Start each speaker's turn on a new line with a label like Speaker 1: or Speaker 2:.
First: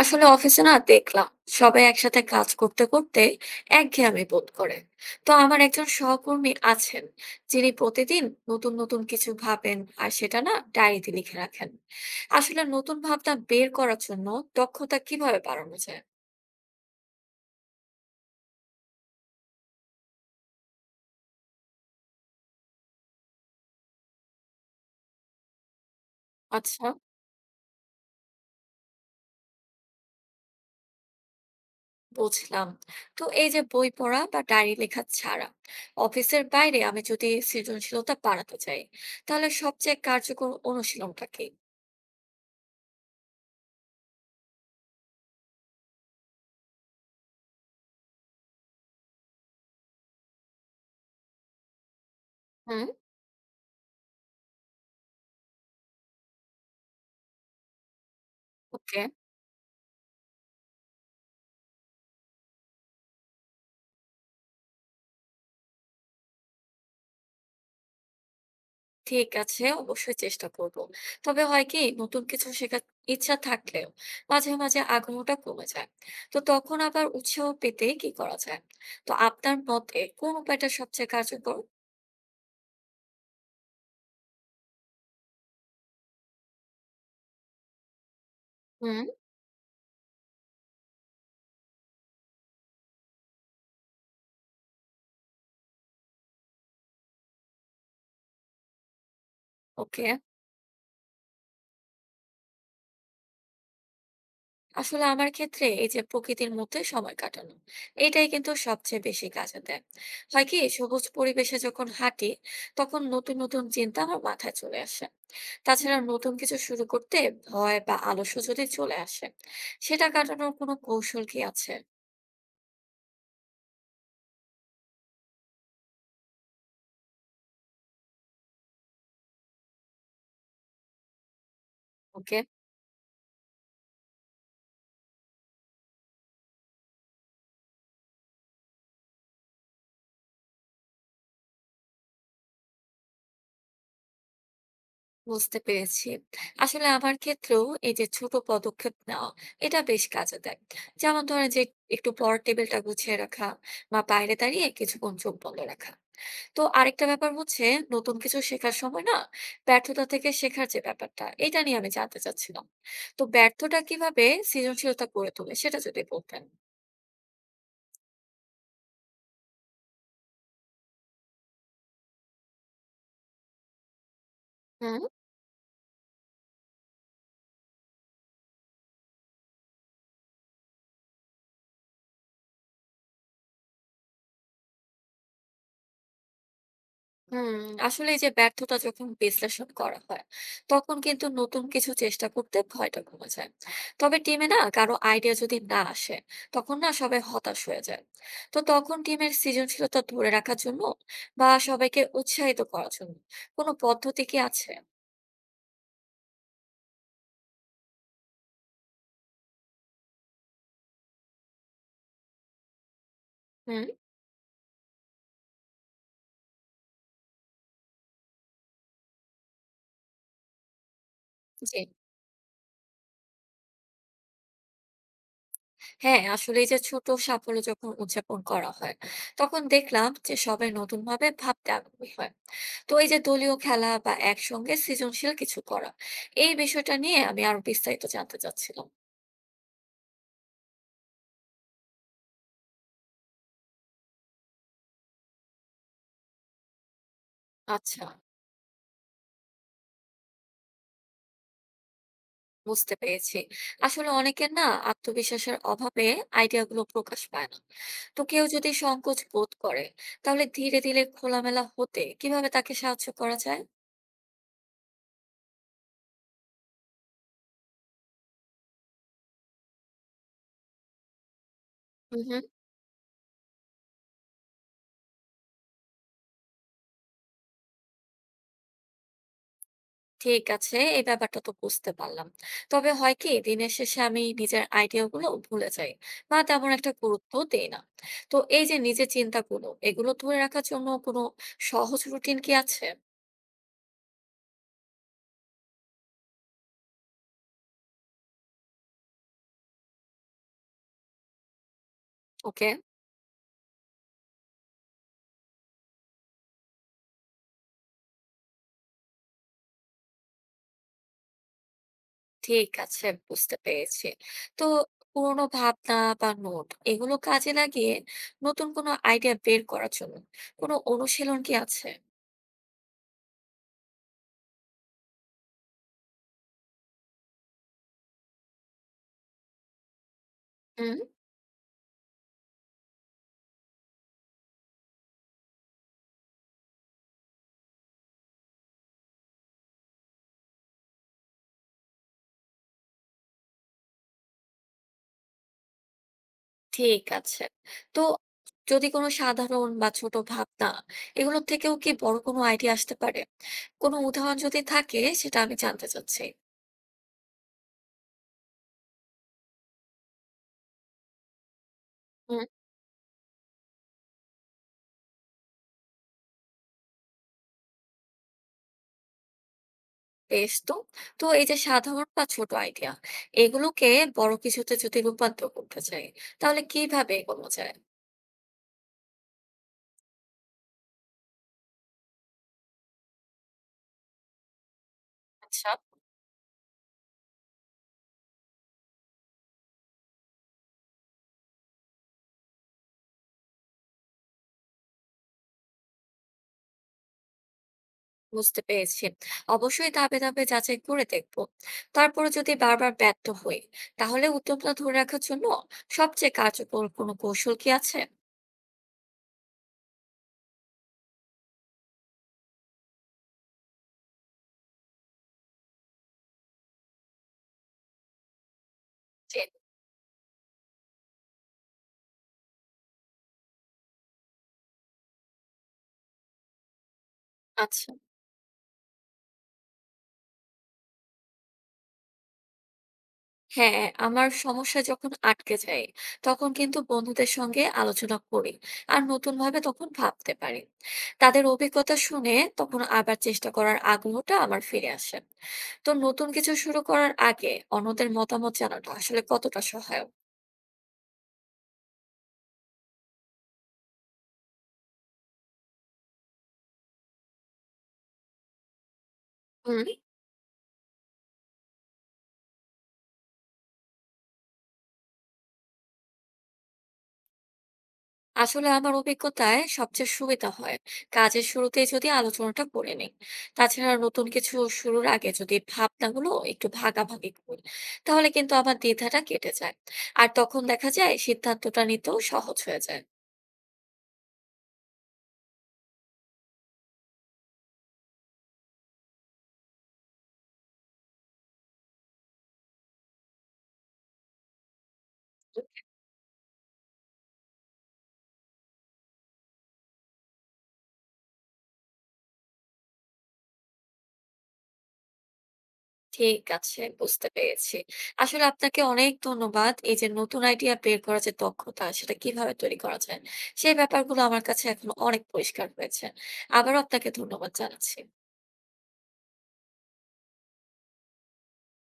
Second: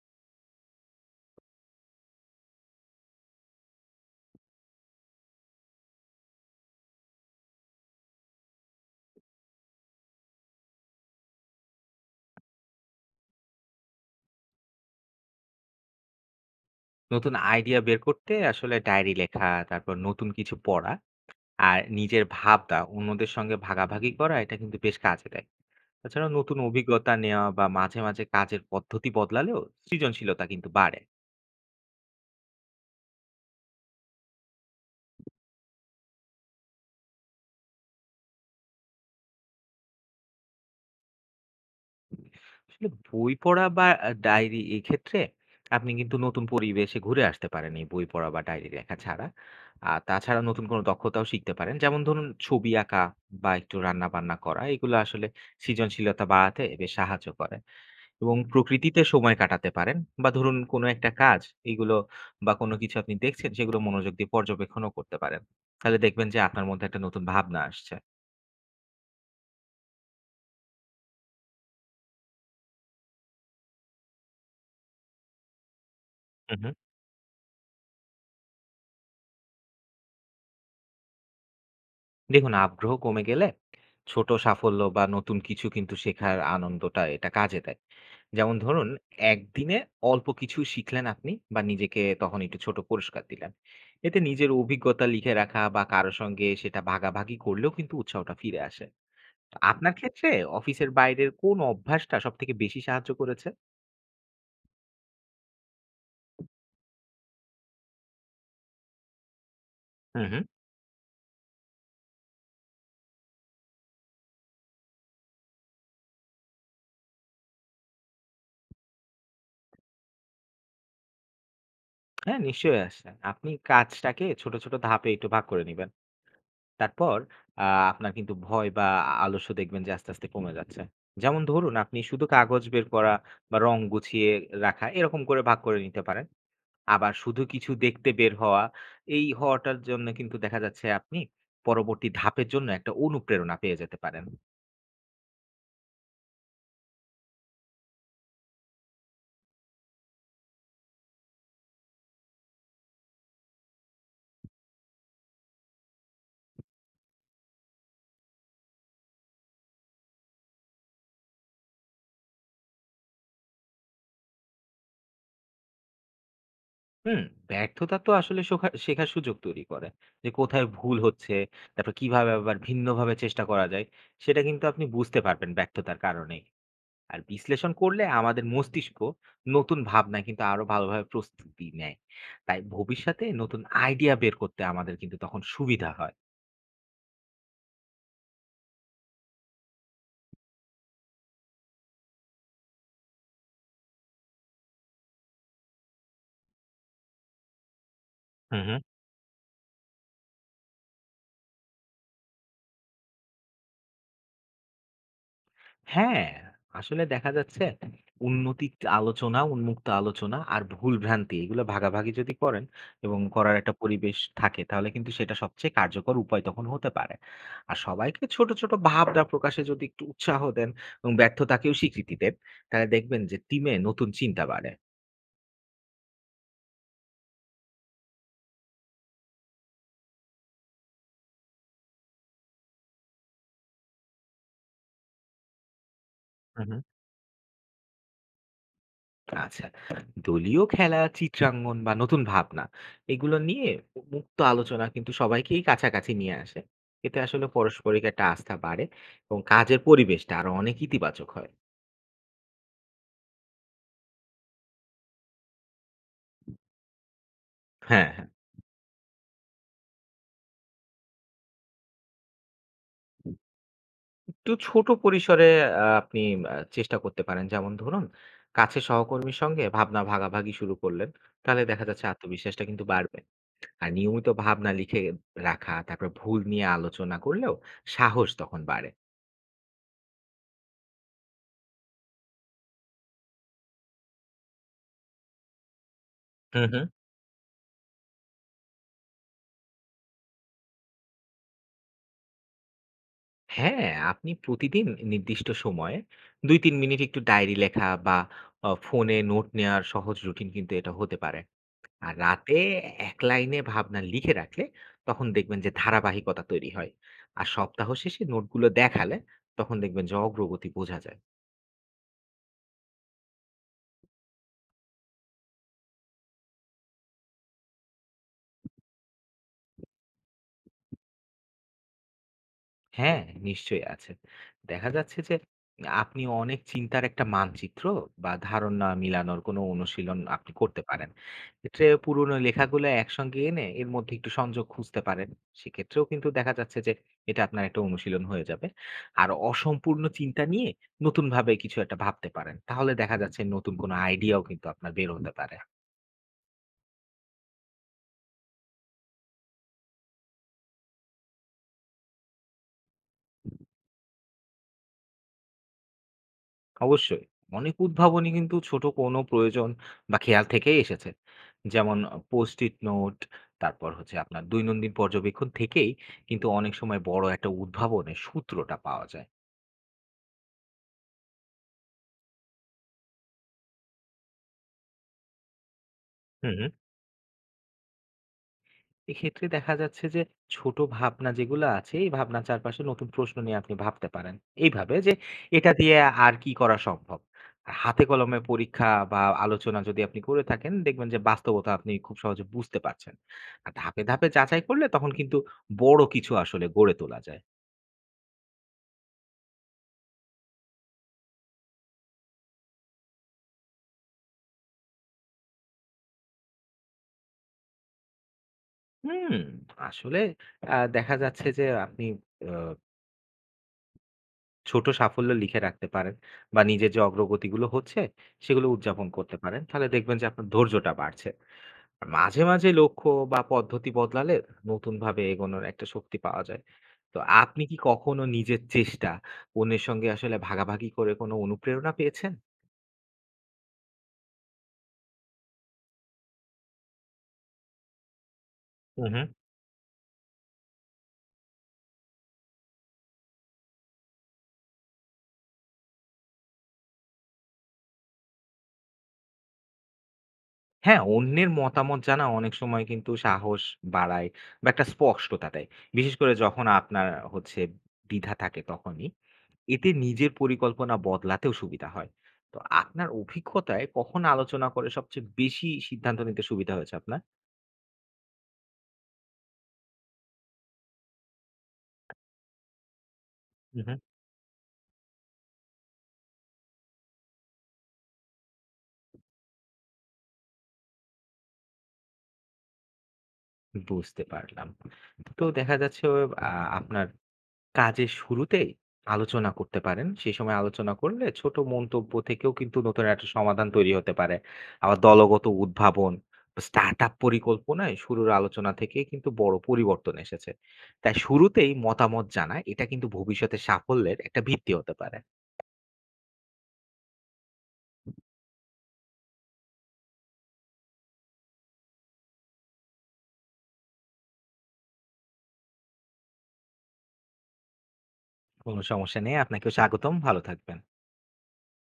Speaker 1: আসলে অফিসে না দেখলাম, সবাই একসাথে কাজ করতে করতে একঘেয়েমি বোধ করে। তো আমার একজন সহকর্মী আছেন, যিনি প্রতিদিন নতুন নতুন কিছু ভাবেন আর সেটা না ডায়েরিতে লিখে রাখেন। আসলে নতুন ভাবনা বের করার জন্য দক্ষতা কিভাবে বাড়ানো যায়?
Speaker 2: নতুন আইডিয়া বের করতে আসলে ডায়েরি লেখা, তারপর নতুন কিছু পড়া আর নিজের ভাবনা অন্যদের সঙ্গে ভাগাভাগি করা, এটা কিন্তু বেশ কাজে দেয়। তাছাড়া নতুন
Speaker 1: আচ্ছা,
Speaker 2: অভিজ্ঞতা নেওয়া বা মাঝে মাঝে কাজের পদ্ধতি বদলালেও সৃজনশীলতা কিন্তু বাড়ে।
Speaker 1: বুঝলাম। তো এই যে বই পড়া বা ডায়েরি লেখা ছাড়া অফিসের বাইরে আমি যদি সৃজনশীলতা বাড়াতে চাই, তাহলে সবচেয়ে কার্যকর অনুশীলনটা কি?
Speaker 2: আসলে বই পড়া বা ডায়েরি এই ক্ষেত্রে আপনি কিন্তু নতুন পরিবেশে ঘুরে আসতে পারেন এই বই পড়া বা ডায়েরি লেখা ছাড়া। আর তাছাড়া নতুন কোনো দক্ষতাও শিখতে পারেন, যেমন ধরুন ছবি
Speaker 1: হুম।
Speaker 2: আঁকা বা একটু রান্না বান্না করা, এগুলো আসলে সৃজনশীলতা বাড়াতে বেশ সাহায্য করে। এবং প্রকৃতিতে
Speaker 1: ওকে।
Speaker 2: সময় কাটাতে পারেন, বা ধরুন কোনো একটা কাজ এইগুলো, বা কোনো কিছু আপনি দেখছেন সেগুলো মনোযোগ দিয়ে পর্যবেক্ষণও করতে পারেন। তাহলে দেখবেন যে আপনার মধ্যে একটা নতুন ভাবনা আসছে।
Speaker 1: ঠিক আছে, অবশ্যই চেষ্টা করব। তবে হয় কি, নতুন কিছু শেখার ইচ্ছা থাকলেও মাঝে মাঝে আগ্রহটা কমে যায়। তো
Speaker 2: হুম, হুম।
Speaker 1: তখন আবার উৎসাহ পেতে কি করা যায়? তো আপনার মতে কোন উপায়টা সবচেয়ে কার্যকর?
Speaker 2: দেখুন আগ্রহ কমে গেলে ছোট সাফল্য বা নতুন কিছু কিন্তু শেখার আনন্দটা এটা কাজে দেয়। যেমন ধরুন
Speaker 1: হুম।
Speaker 2: একদিনে অল্প কিছু শিখলেন আপনি বা নিজেকে তখন একটু ছোট পুরস্কার দিলেন। এতে নিজের অভিজ্ঞতা লিখে রাখা বা কারো সঙ্গে সেটা ভাগাভাগি করলেও কিন্তু উৎসাহটা ফিরে আসে। তো আপনার
Speaker 1: ওকে।
Speaker 2: ক্ষেত্রে অফিসের বাইরের কোন অভ্যাসটা সবথেকে বেশি সাহায্য করেছে?
Speaker 1: আসলে আমার ক্ষেত্রে এই যে প্রকৃতির মধ্যে সময় কাটানো, এটাই কিন্তু সবচেয়ে বেশি কাজে দেয়।
Speaker 2: হুম, হুম।
Speaker 1: হয় কি, সবুজ পরিবেশে যখন হাঁটি, তখন নতুন নতুন চিন্তা আমার মাথায় চলে আসে। তাছাড়া নতুন কিছু শুরু করতে ভয় বা আলস্য যদি চলে আসে, সেটা কাটানোর কোনো কৌশল কি আছে?
Speaker 2: হ্যাঁ, নিশ্চয়ই আসছে। আপনি কাজটাকে ছোট ছোট ধাপে একটু ভাগ করে নিবেন। তারপর আ আপনার কিন্তু ভয় বা আলস্য দেখবেন যে আস্তে আস্তে কমে যাচ্ছে। যেমন ধরুন আপনি শুধু
Speaker 1: ওকে।
Speaker 2: কাগজ বের করা বা রং গুছিয়ে রাখা এরকম করে ভাগ করে নিতে পারেন। আবার শুধু কিছু দেখতে বের হওয়া, এই হওয়াটার জন্য কিন্তু দেখা যাচ্ছে আপনি পরবর্তী ধাপের জন্য একটা অনুপ্রেরণা পেয়ে যেতে পারেন।
Speaker 1: বুঝতে পেরেছি। আসলে আমার ক্ষেত্রেও এই যে ছোট পদক্ষেপ নেওয়া, এটা বেশ কাজে দেয়। যেমন ধরেন যে, একটু পর টেবিলটা গুছিয়ে রাখা বা বাইরে দাঁড়িয়ে কিছুক্ষণ চোখ বন্ধ রাখা। তো আরেকটা ব্যাপার হচ্ছে, নতুন কিছু শেখার সময় না ব্যর্থতা থেকে শেখার যে ব্যাপারটা, এটা নিয়ে আমি জানতে চাচ্ছিলাম। তো ব্যর্থতা কিভাবে সৃজনশীলতা করে তোলে, সেটা যদি বলতেন।
Speaker 2: হুম, ব্যর্থতা তো আসলে সোখা শেখার সুযোগ তৈরি করে। যে কোথায় ভুল হচ্ছে, তারপর কিভাবে আবার ভিন্নভাবে চেষ্টা করা যায়, সেটা কিন্তু আপনি
Speaker 1: হুম।
Speaker 2: বুঝতে পারবেন ব্যর্থতার কারণেই। আর বিশ্লেষণ করলে আমাদের মস্তিষ্ক নতুন ভাবনা কিন্তু আরো ভালোভাবে প্রস্তুতি নেয়। তাই ভবিষ্যতে নতুন আইডিয়া বের করতে আমাদের কিন্তু তখন সুবিধা হয়।
Speaker 1: হুম। আসলে এই যে ব্যর্থতা যখন বিশ্লেষণ করা হয়, তখন কিন্তু নতুন কিছু চেষ্টা করতে ভয়টা কমে যায়। তবে টিমে না কারো আইডিয়া যদি না আসে, তখন না সবাই হতাশ হয়ে যায়। তো
Speaker 2: হুম, হুম।
Speaker 1: তখন টিমের সৃজনশীলতা ধরে রাখার জন্য বা সবাইকে উৎসাহিত করার জন্য কোনো পদ্ধতি কি আছে?
Speaker 2: হ্যাঁ, আসলে দেখা যাচ্ছে উন্নতি আলোচনা, উন্মুক্ত আলোচনা আর ভুল ভ্রান্তি এগুলো ভাগাভাগি যদি করেন এবং করার একটা
Speaker 1: হুম।
Speaker 2: পরিবেশ থাকে, তাহলে কিন্তু সেটা সবচেয়ে কার্যকর উপায় তখন হতে পারে। আর সবাইকে ছোট ছোট ভাবনা প্রকাশে যদি একটু উৎসাহ দেন এবং ব্যর্থতাকেও
Speaker 1: জি।
Speaker 2: স্বীকৃতি দেন, তাহলে দেখবেন যে টিমে নতুন চিন্তা বাড়ে।
Speaker 1: হ্যাঁ, আসলে এই যে ছোট সাফল্য যখন উদযাপন করা হয়, তখন দেখলাম যে সবাই নতুন ভাবে ভাবতে আগ্রহী হয়। তো এই যে দলীয় খেলা বা একসঙ্গে সৃজনশীল কিছু করা, এই
Speaker 2: হুম, হুম।
Speaker 1: বিষয়টা নিয়ে আমি আরো বিস্তারিত জানতে চাচ্ছিলাম।
Speaker 2: আচ্ছা। দলীয় খেলা, চিত্রাঙ্গন বা নতুন ভাবনা এগুলো নিয়ে মুক্ত আলোচনা কিন্তু সবাইকেই কাছাকাছি নিয়ে আসে। এতে আসলে পারস্পরিক
Speaker 1: আচ্ছা।
Speaker 2: একটা আস্থা বাড়ে এবং কাজের পরিবেশটা আরো অনেক ইতিবাচক হয়।
Speaker 1: বুঝতে পেরেছি। আসলে অনেকের না আত্মবিশ্বাসের অভাবে আইডিয়া গুলো প্রকাশ পায় না।
Speaker 2: হ্যাঁ,
Speaker 1: তো
Speaker 2: হ্যাঁ।
Speaker 1: কেউ যদি সংকোচ বোধ করে, তাহলে ধীরে ধীরে খোলামেলা হতে কিভাবে তাকে সাহায্য করা
Speaker 2: একটু ছোট পরিসরে আপনি চেষ্টা করতে পারেন। যেমন ধরুন, কাছের সহকর্মীর সঙ্গে ভাবনা ভাগাভাগি শুরু করলেন। তাহলে দেখা যাচ্ছে
Speaker 1: যায়?
Speaker 2: আত্মবিশ্বাসটা কিন্তু বাড়বে। আর নিয়মিত ভাবনা লিখে রাখা, তারপরে ভুল নিয়ে আলোচনা করলেও সাহস তখন বাড়ে।
Speaker 1: ঠিক আছে, এই ব্যাপারটা তো বুঝতে পারলাম। তবে হয় কি, দিনের শেষে আমি নিজের আইডিয়া গুলো ভুলে যাই বা
Speaker 2: হুম,
Speaker 1: তেমন
Speaker 2: হুম।
Speaker 1: একটা গুরুত্ব দেই না। তো এই যে নিজের চিন্তাগুলো, এগুলো ধরে রাখার জন্য কোনো সহজ রুটিন কি আছে?
Speaker 2: হ্যাঁ, আপনি প্রতিদিন নির্দিষ্ট সময়ে ২-৩ মিনিট একটু ডায়েরি লেখা বা ফোনে নোট নেয়ার সহজ রুটিন কিন্তু এটা হতে পারে। আর রাতে
Speaker 1: ওকে।
Speaker 2: এক লাইনে ভাবনা লিখে রাখলে তখন দেখবেন যে ধারাবাহিকতা তৈরি হয়। আর সপ্তাহ শেষে নোটগুলো দেখালে তখন দেখবেন যে অগ্রগতি বোঝা যায়।
Speaker 1: ঠিক আছে, বুঝতে পেরেছি। তো পুরোনো ভাবনা বা নোট এগুলো কাজে লাগিয়ে নতুন কোনো আইডিয়া বের করার জন্য কোনো অনুশীলন কি আছে?
Speaker 2: হ্যাঁ, নিশ্চয়ই আছে। দেখা যাচ্ছে যে আপনি অনেক চিন্তার একটা মানচিত্র বা ধারণা মিলানোর কোনো অনুশীলন আপনি করতে পারেন। এক্ষেত্রে পুরনো লেখাগুলো একসঙ্গে এনে এর মধ্যে একটু সংযোগ খুঁজতে পারেন। সেক্ষেত্রেও কিন্তু দেখা যাচ্ছে যে এটা আপনার একটা অনুশীলন হয়ে যাবে। আর অসম্পূর্ণ চিন্তা নিয়ে নতুনভাবে কিছু একটা ভাবতে পারেন। তাহলে দেখা যাচ্ছে নতুন কোনো আইডিয়াও কিন্তু আপনার বের হতে পারে।
Speaker 1: ঠিক আছে। তো যদি কোনো সাধারণ বা ছোট ভাবনা এগুলোর থেকেও কি বড় কোনো আইডিয়া আসতে পারে? কোনো উদাহরণ যদি থাকে সেটা আমি জানতে চাচ্ছি।
Speaker 2: অবশ্যই। অনেক উদ্ভাবনী কিন্তু ছোট কোনো প্রয়োজন বা খেয়াল থেকেই এসেছে। যেমন
Speaker 1: হুম।
Speaker 2: Post-it নোট, তারপর হচ্ছে আপনার দৈনন্দিন পর্যবেক্ষণ থেকেই কিন্তু অনেক সময় বড় একটা উদ্ভাবনের সূত্রটা পাওয়া যায়।
Speaker 1: বেশ তো। তো এই যে সাধারণ বা ছোট আইডিয়া, এগুলোকে বড় কিছুতে যদি রূপান্তর করতে চাই,
Speaker 2: হু,
Speaker 1: তাহলে
Speaker 2: হু।
Speaker 1: কিভাবে এগোনো যায়?
Speaker 2: এক্ষেত্রে দেখা যাচ্ছে যে ছোট ভাবনা যেগুলা আছে, এই ভাবনার চারপাশে নতুন প্রশ্ন নিয়ে আপনি ভাবতে পারেন। এইভাবে যে এটা
Speaker 1: আচ্ছা।
Speaker 2: দিয়ে আর কি করা সম্ভব? আর হাতে কলমে পরীক্ষা বা আলোচনা যদি আপনি করে থাকেন, দেখবেন যে বাস্তবতা আপনি খুব সহজে বুঝতে পারছেন। আর ধাপে ধাপে যাচাই করলে তখন কিন্তু বড় কিছু আসলে গড়ে তোলা যায়।
Speaker 1: বুঝতে পেরেছি। অবশ্যই ধাপে, ধাপে যাচাই করে দেখব। তারপরে যদি বারবার ব্যর্থ হই, তাহলে উদ্যমটা ধরে রাখার জন্য সবচেয়ে কার্যকর কোনো কৌশল কি আছে?
Speaker 2: হুম, আসলে দেখা যাচ্ছে যে আপনি আ ছোট সাফল্য লিখে রাখতে পারেন বা নিজের যে অগ্রগতিগুলো হচ্ছে, সেগুলো উদযাপন করতে
Speaker 1: জি।
Speaker 2: পারেন। তাহলে দেখবেন যে আপনার ধৈর্যটা বাড়ছে। মাঝে মাঝে লক্ষ্য বা পদ্ধতি বদলালে নতুনভাবে এগোনোর একটা শক্তি পাওয়া যায়। তো আপনি কি
Speaker 1: আচ্ছা।
Speaker 2: কখনো নিজের চেষ্টা অন্যের সঙ্গে আসলে ভাগাভাগি করে কোনো অনুপ্রেরণা পেয়েছেন?
Speaker 1: হ্যাঁ, আমার সমস্যা যখন আটকে যায়, তখন কিন্তু বন্ধুদের সঙ্গে আলোচনা করি আর
Speaker 2: হু, হু।
Speaker 1: নতুন ভাবে তখন ভাবতে পারি। তাদের অভিজ্ঞতা শুনে তখন আবার চেষ্টা করার আগ্রহটা আমার ফিরে আসে। তো নতুন কিছু শুরু করার আগে অন্যদের মতামত জানাটা আসলে কতটা সহায়ক?
Speaker 2: হ্যাঁ, অন্যের মতামত জানা অনেক সময় কিন্তু সাহস বাড়ায় বা একটা স্পষ্টতা দেয়। বিশেষ করে যখন আপনার হচ্ছে দ্বিধা থাকে তখনই।
Speaker 1: হুম।
Speaker 2: এতে নিজের পরিকল্পনা বদলাতেও সুবিধা হয়। তো আপনার অভিজ্ঞতায় কখন আলোচনা করে সবচেয়ে বেশি সিদ্ধান্ত নিতে সুবিধা হয়েছে আপনার?
Speaker 1: আসলে আমার অভিজ্ঞতায় সবচেয়ে সুবিধা হয় কাজের শুরুতেই যদি আলোচনাটা করে নিই।
Speaker 2: হু, হু।
Speaker 1: তাছাড়া নতুন কিছু শুরুর আগে যদি ভাবনাগুলো একটু ভাগাভাগি করি, তাহলে কিন্তু আমার দ্বিধাটা কেটে যায়। আর তখন দেখা যায় সিদ্ধান্তটা নিতেও সহজ হয়ে যায়।
Speaker 2: বুঝতে পারলাম। তো দেখা যাচ্ছে আ আপনার কাজের শুরুতেই আলোচনা করতে পারেন। সেই সময় আলোচনা করলে ছোট মন্তব্য থেকেও কিন্তু নতুন একটা সমাধান তৈরি হতে পারে। আবার দলগত উদ্ভাবন, স্টার্টআপ পরিকল্পনায় শুরুর আলোচনা থেকে কিন্তু বড় পরিবর্তন এসেছে। তাই শুরুতেই মতামত জানা এটা কিন্তু ভবিষ্যতে সাফল্যের একটা ভিত্তি হতে পারে।
Speaker 1: ঠিক আছে, বুঝতে পেরেছি। আসলে আপনাকে অনেক ধন্যবাদ। এই যে নতুন আইডিয়া বের করার যে দক্ষতা, সেটা কিভাবে তৈরি করা যায়, সেই ব্যাপারগুলো আমার কাছে এখন অনেক পরিষ্কার হয়েছে। আবারও আপনাকে ধন্যবাদ জানাচ্ছি।
Speaker 2: কোনো সমস্যা নেই। আপনাকেও স্বাগতম। ভালো থাকবেন।